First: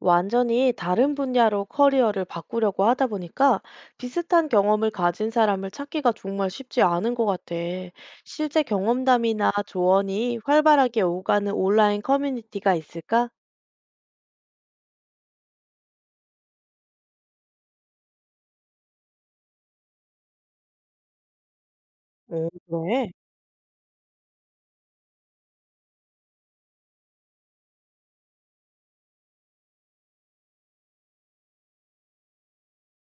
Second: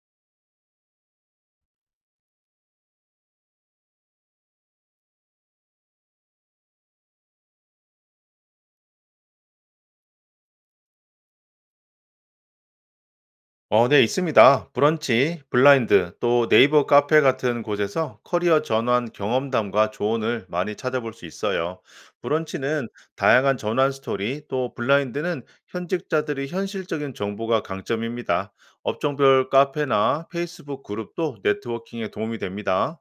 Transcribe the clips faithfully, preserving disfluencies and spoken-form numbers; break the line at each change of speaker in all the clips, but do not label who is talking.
완전히 다른 분야로 커리어를 바꾸려고 하다 보니까 비슷한 경험을 가진 사람을 찾기가 정말 쉽지 않은 것 같아. 실제 경험담이나 조언이 활발하게 오가는 온라인 커뮤니티가 있을까?
어, 네, 있습니다. 브런치, 블라인드, 또 네이버 카페 같은 곳에서 커리어 전환 경험담과 조언을 많이 찾아볼 수 있어요.
오,
브런치는
그래?
다양한 전환 스토리, 또 블라인드는 현직자들이 현실적인 정보가 강점입니다. 업종별 카페나 페이스북 그룹도 네트워킹에 도움이 됩니다.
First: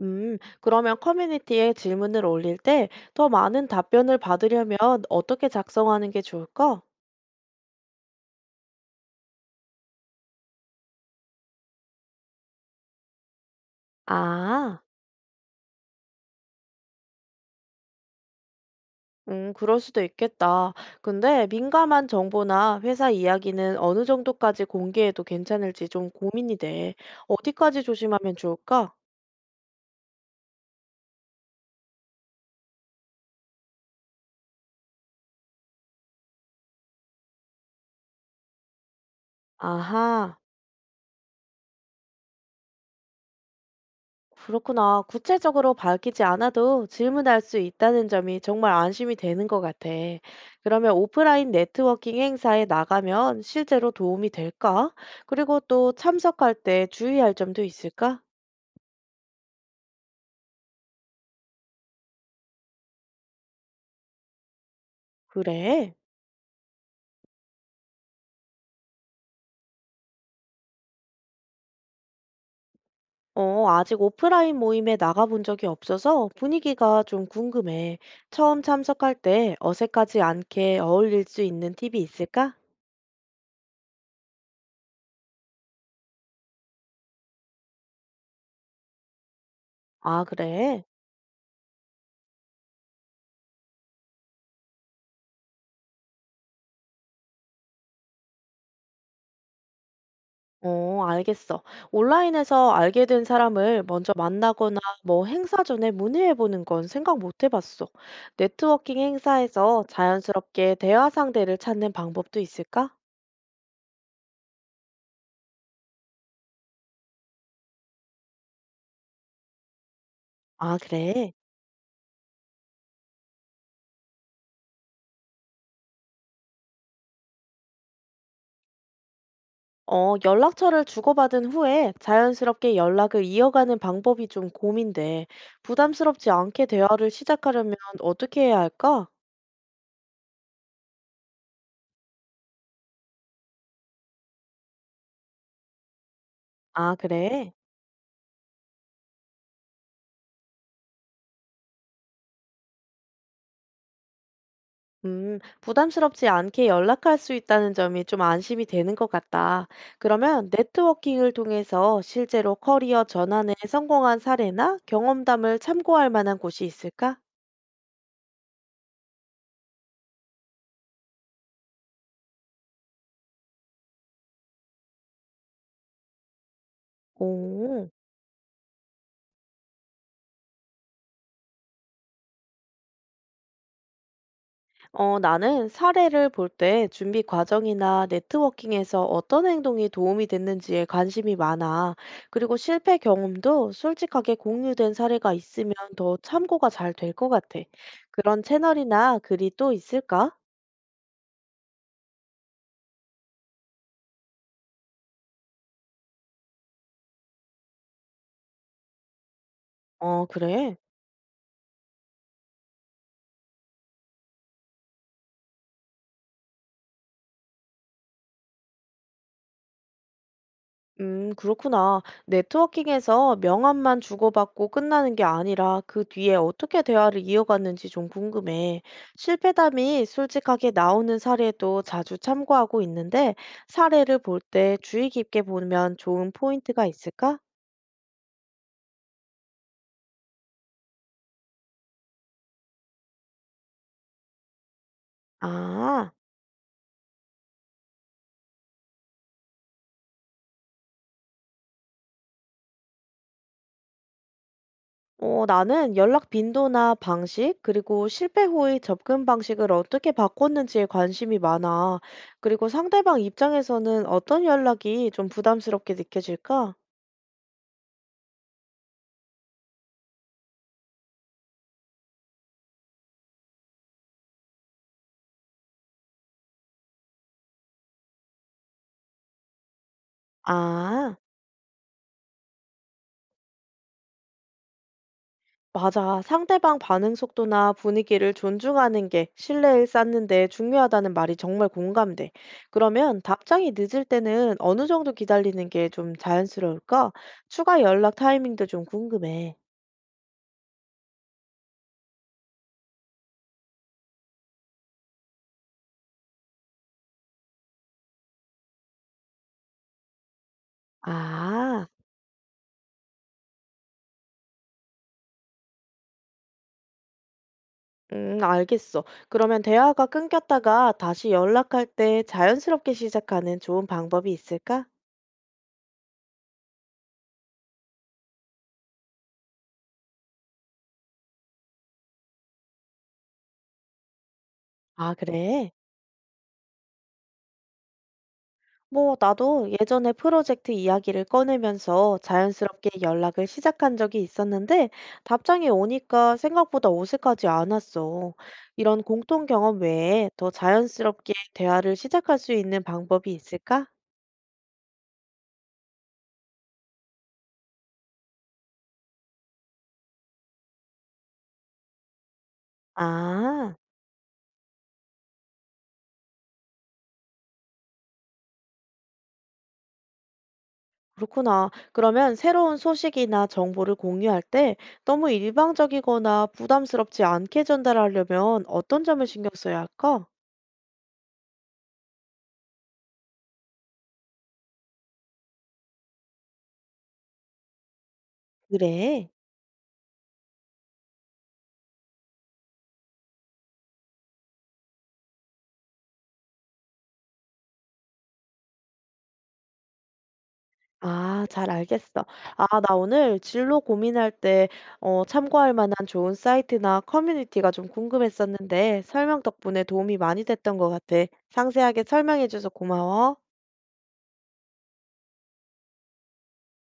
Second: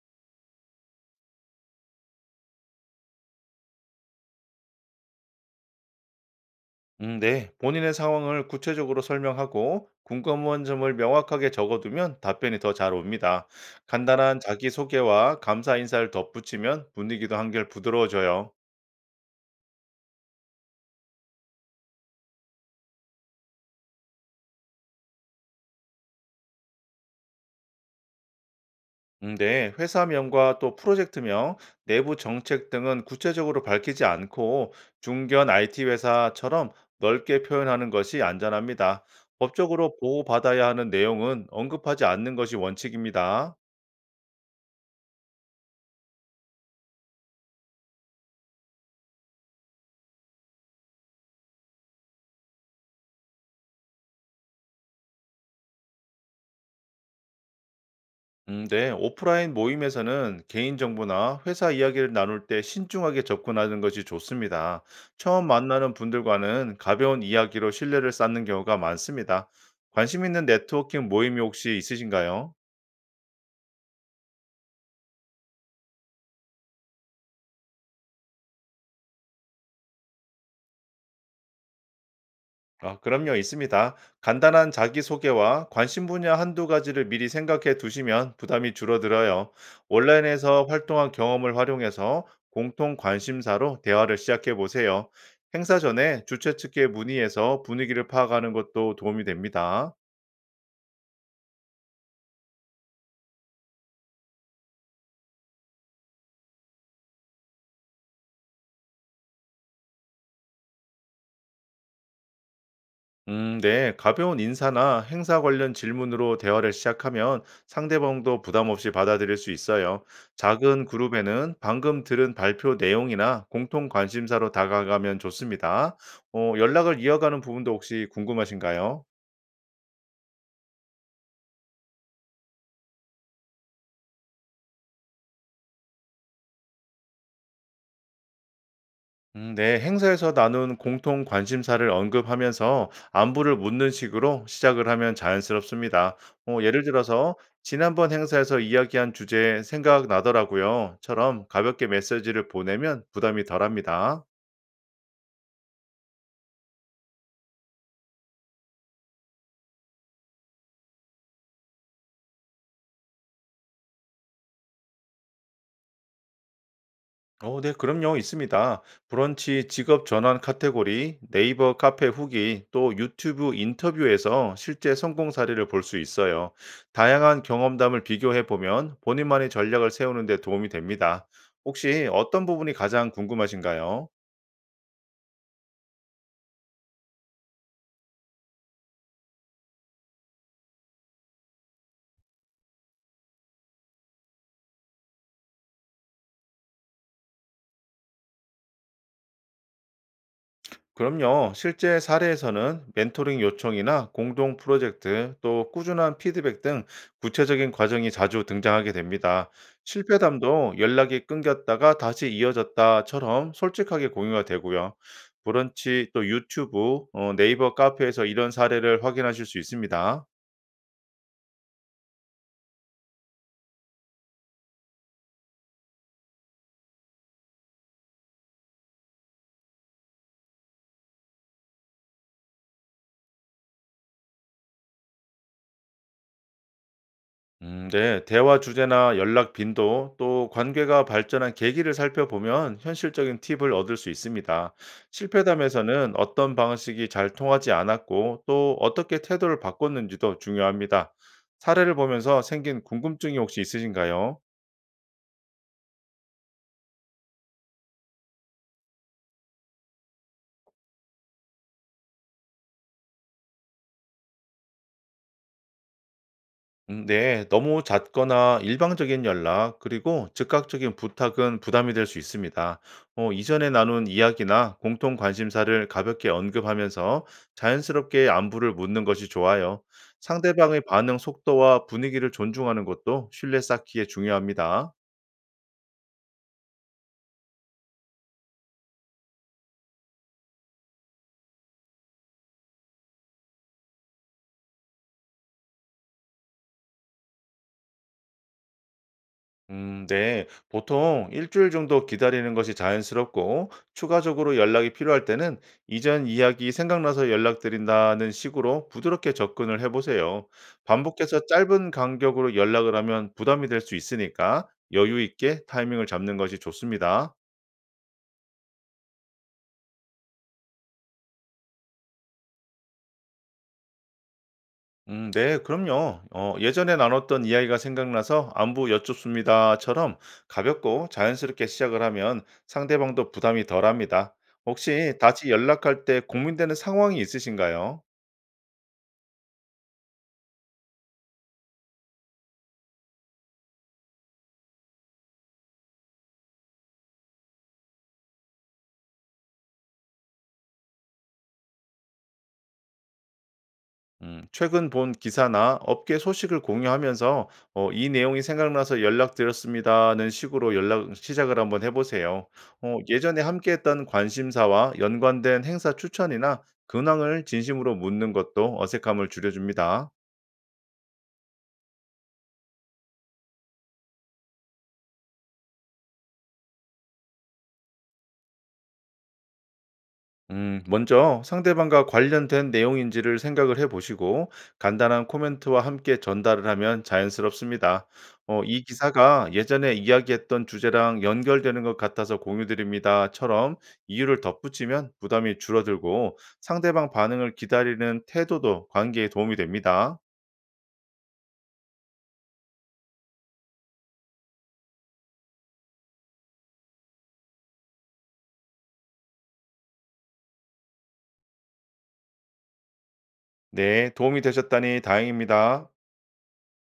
음, 그러면 커뮤니티에 질문을 올릴 때 더 많은 답변을 받으려면 어떻게 작성하는 게 좋을까?
음, 네. 본인의 상황을 구체적으로 설명하고 궁금한 점을 명확하게 적어두면 답변이 더 잘 옵니다. 간단한
아.
자기소개와 감사 인사를 덧붙이면 분위기도 한결 부드러워져요.
음, 그럴 수도 있겠다. 근데 민감한 정보나 회사 이야기는 어느 정도까지 공개해도 괜찮을지 좀 고민이 돼. 어디까지 조심하면 좋을까?
음, 네. 회사명과 또 프로젝트명, 내부 정책 등은 구체적으로 밝히지 않고 중견 아이티 회사처럼 넓게 표현하는 것이 안전합니다. 법적으로
아하,
보호받아야 하는 내용은 언급하지 않는 것이 원칙입니다.
그렇구나. 구체적으로 밝히지 않아도 질문할 수 있다는 점이 정말 안심이 되는 것 같아. 그러면 오프라인 네트워킹 행사에 나가면 실제로 도움이 될까? 그리고 또 참석할 때 주의할 점도 있을까?
음, 네. 오프라인 모임에서는 개인정보나 회사 이야기를 나눌 때 신중하게 접근하는 것이 좋습니다. 처음 만나는
그래.
분들과는 가벼운 이야기로 신뢰를 쌓는 경우가 많습니다. 관심 있는 네트워킹 모임이 혹시 있으신가요?
어, 아직 오프라인 모임에 나가본 적이 없어서 분위기가 좀 궁금해. 처음 참석할 때 어색하지 않게 어울릴 수 있는 팁이 있을까?
아, 그럼요, 있습니다. 간단한 자기소개와 관심 분야 한두 가지를 미리 생각해 두시면 부담이 줄어들어요.
아,
온라인에서
그래?
활동한 경험을 활용해서 공통 관심사로 대화를 시작해 보세요. 행사 전에 주최 측에 문의해서 분위기를 파악하는 것도 도움이 됩니다.
어, 알겠어. 온라인에서 알게 된 사람을 먼저 만나거나 뭐 행사 전에 문의해보는 건 생각 못 해봤어. 네트워킹 행사에서 자연스럽게 대화 상대를 찾는 방법도 있을까?
음, 네. 가벼운 인사나 행사 관련 질문으로 대화를 시작하면 상대방도 부담 없이 받아들일 수 있어요.
아,
작은
그래?
그룹에는 방금 들은 발표 내용이나 공통 관심사로 다가가면 좋습니다. 어, 연락을 이어가는 부분도 혹시 궁금하신가요?
어, 연락처를 주고받은 후에 자연스럽게 연락을 이어가는 방법이 좀 고민돼. 부담스럽지 않게 대화를 시작하려면 어떻게 해야 할까?
음, 네, 행사에서 나눈 공통 관심사를 언급하면서 안부를 묻는 식으로 시작을 하면 자연스럽습니다. 어, 예를
아,
들어서,
그래?
지난번 행사에서 이야기한 주제 생각나더라고요.처럼 가볍게 메시지를 보내면 부담이 덜합니다.
음, 부담스럽지 않게 연락할 수 있다는 점이 좀 안심이 되는 것 같다. 그러면 네트워킹을 통해서 실제로 커리어 전환에 성공한 사례나 경험담을 참고할 만한 곳이 있을까?
어, 네, 그럼요, 있습니다. 브런치 직업 전환 카테고리, 네이버 카페 후기, 또 유튜브 인터뷰에서 실제 성공 사례를 볼 수 있어요. 다양한
오.
경험담을 비교해 보면 본인만의 전략을 세우는 데 도움이 됩니다. 혹시 어떤 부분이 가장 궁금하신가요?
어, 나는 사례를 볼 때 준비 과정이나 네트워킹에서 어떤 행동이 도움이 됐는지에 관심이 많아. 그리고 실패 경험도 솔직하게 공유된 사례가 있으면 더 참고가 잘 될 것 같아. 그런 채널이나 글이 또 있을까?
그럼요. 실제 사례에서는 멘토링 요청이나 공동 프로젝트, 또 꾸준한 피드백 등 구체적인 과정이 자주 등장하게 됩니다.
어,
실패담도
그래.
연락이 끊겼다가 다시 이어졌다처럼 솔직하게 공유가 되고요. 브런치 또 유튜브, 어, 네이버 카페에서 이런 사례를 확인하실 수 있습니다.
음, 그렇구나. 네트워킹에서 명함만 주고받고 끝나는 게 아니라 그 뒤에 어떻게 대화를 이어갔는지 좀 궁금해. 실패담이 솔직하게 나오는 사례도 자주 참고하고 있는데 사례를 볼 때 주의 깊게 보면 좋은 포인트가 있을까?
음, 네. 대화 주제나 연락 빈도 또 관계가 발전한 계기를 살펴보면 현실적인 팁을 얻을 수 있습니다.
아,
실패담에서는 어떤 방식이 잘 통하지 않았고 또 어떻게 태도를 바꿨는지도 중요합니다. 사례를 보면서 생긴 궁금증이 혹시 있으신가요?
어, 나는 연락 빈도나 방식, 그리고 실패 후의 접근 방식을 어떻게 바꿨는지에 관심이 많아. 그리고 상대방 입장에서는 어떤 연락이 좀 부담스럽게 느껴질까?
음 네. 너무 잦거나 일방적인 연락 그리고 즉각적인 부탁은 부담이 될 수 있습니다. 어 이전에 나눈 이야기나 공통 관심사를 가볍게 언급하면서 자연스럽게 안부를 묻는 것이 좋아요. 상대방의
아,
반응 속도와 분위기를 존중하는 것도 신뢰 쌓기에 중요합니다.
맞아. 상대방 반응 속도나 분위기를 존중하는 게 신뢰를 쌓는 데 중요하다는 말이 정말 공감돼. 그러면 답장이 늦을 때는 어느 정도 기다리는 게 좀 자연스러울까? 추가 연락 타이밍도 좀 궁금해.
음, 네. 보통 일주일 정도 기다리는 것이 자연스럽고, 추가적으로 연락이 필요할 때는 이전 이야기 생각나서 연락드린다는 식으로 부드럽게 접근을 해보세요. 반복해서
아,
짧은 간격으로 연락을 하면 부담이 될 수 있으니까 여유 있게 타이밍을 잡는 것이 좋습니다.
음, 알겠어. 그러면 대화가 끊겼다가 다시 연락할 때 자연스럽게 시작하는 좋은 방법이 있을까?
음, 네, 그럼요. 어, 예전에 나눴던 이야기가 생각나서 안부 여쭙습니다처럼 가볍고 자연스럽게 시작을 하면 상대방도 부담이 덜합니다.
아,
혹시 다시
그래.
연락할 때 고민되는 상황이 있으신가요?
뭐, 나도 예전에 프로젝트 이야기를 꺼내면서 자연스럽게 연락을 시작한 적이 있었는데, 답장이 오니까 생각보다 어색하지 않았어. 이런 공통 경험 외에 더 자연스럽게 대화를 시작할 수 있는 방법이 있을까?
음, 최근 본 기사나 업계 소식을 공유하면서 어, 이 내용이 생각나서 연락드렸습니다는 식으로 연락 시작을 한번 해보세요. 어, 예전에
아,
함께했던 관심사와 연관된 행사 추천이나 근황을 진심으로 묻는 것도 어색함을 줄여줍니다.
그렇구나. 그러면 새로운 소식이나 정보를 공유할 때 너무 일방적이거나 부담스럽지 않게 전달하려면 어떤 점을 신경 써야 할까?
음, 먼저 상대방과 관련된 내용인지를 생각을 해보시고 간단한 코멘트와 함께 전달을 하면 자연스럽습니다. 어, 이
그래.
기사가 예전에 이야기했던 주제랑 연결되는 것 같아서 공유드립니다.처럼 이유를 덧붙이면 부담이 줄어들고 상대방 반응을 기다리는 태도도 관계에 도움이 됩니다.
아 잘 알겠어. 아 나 오늘 진로 고민할 때 어 참고할 만한 좋은 사이트나 커뮤니티가 좀 궁금했었는데 설명 덕분에 도움이 많이 됐던 것 같아. 상세하게 설명해 줘서 고마워.
네, 도움이 되셨다니 다행입니다.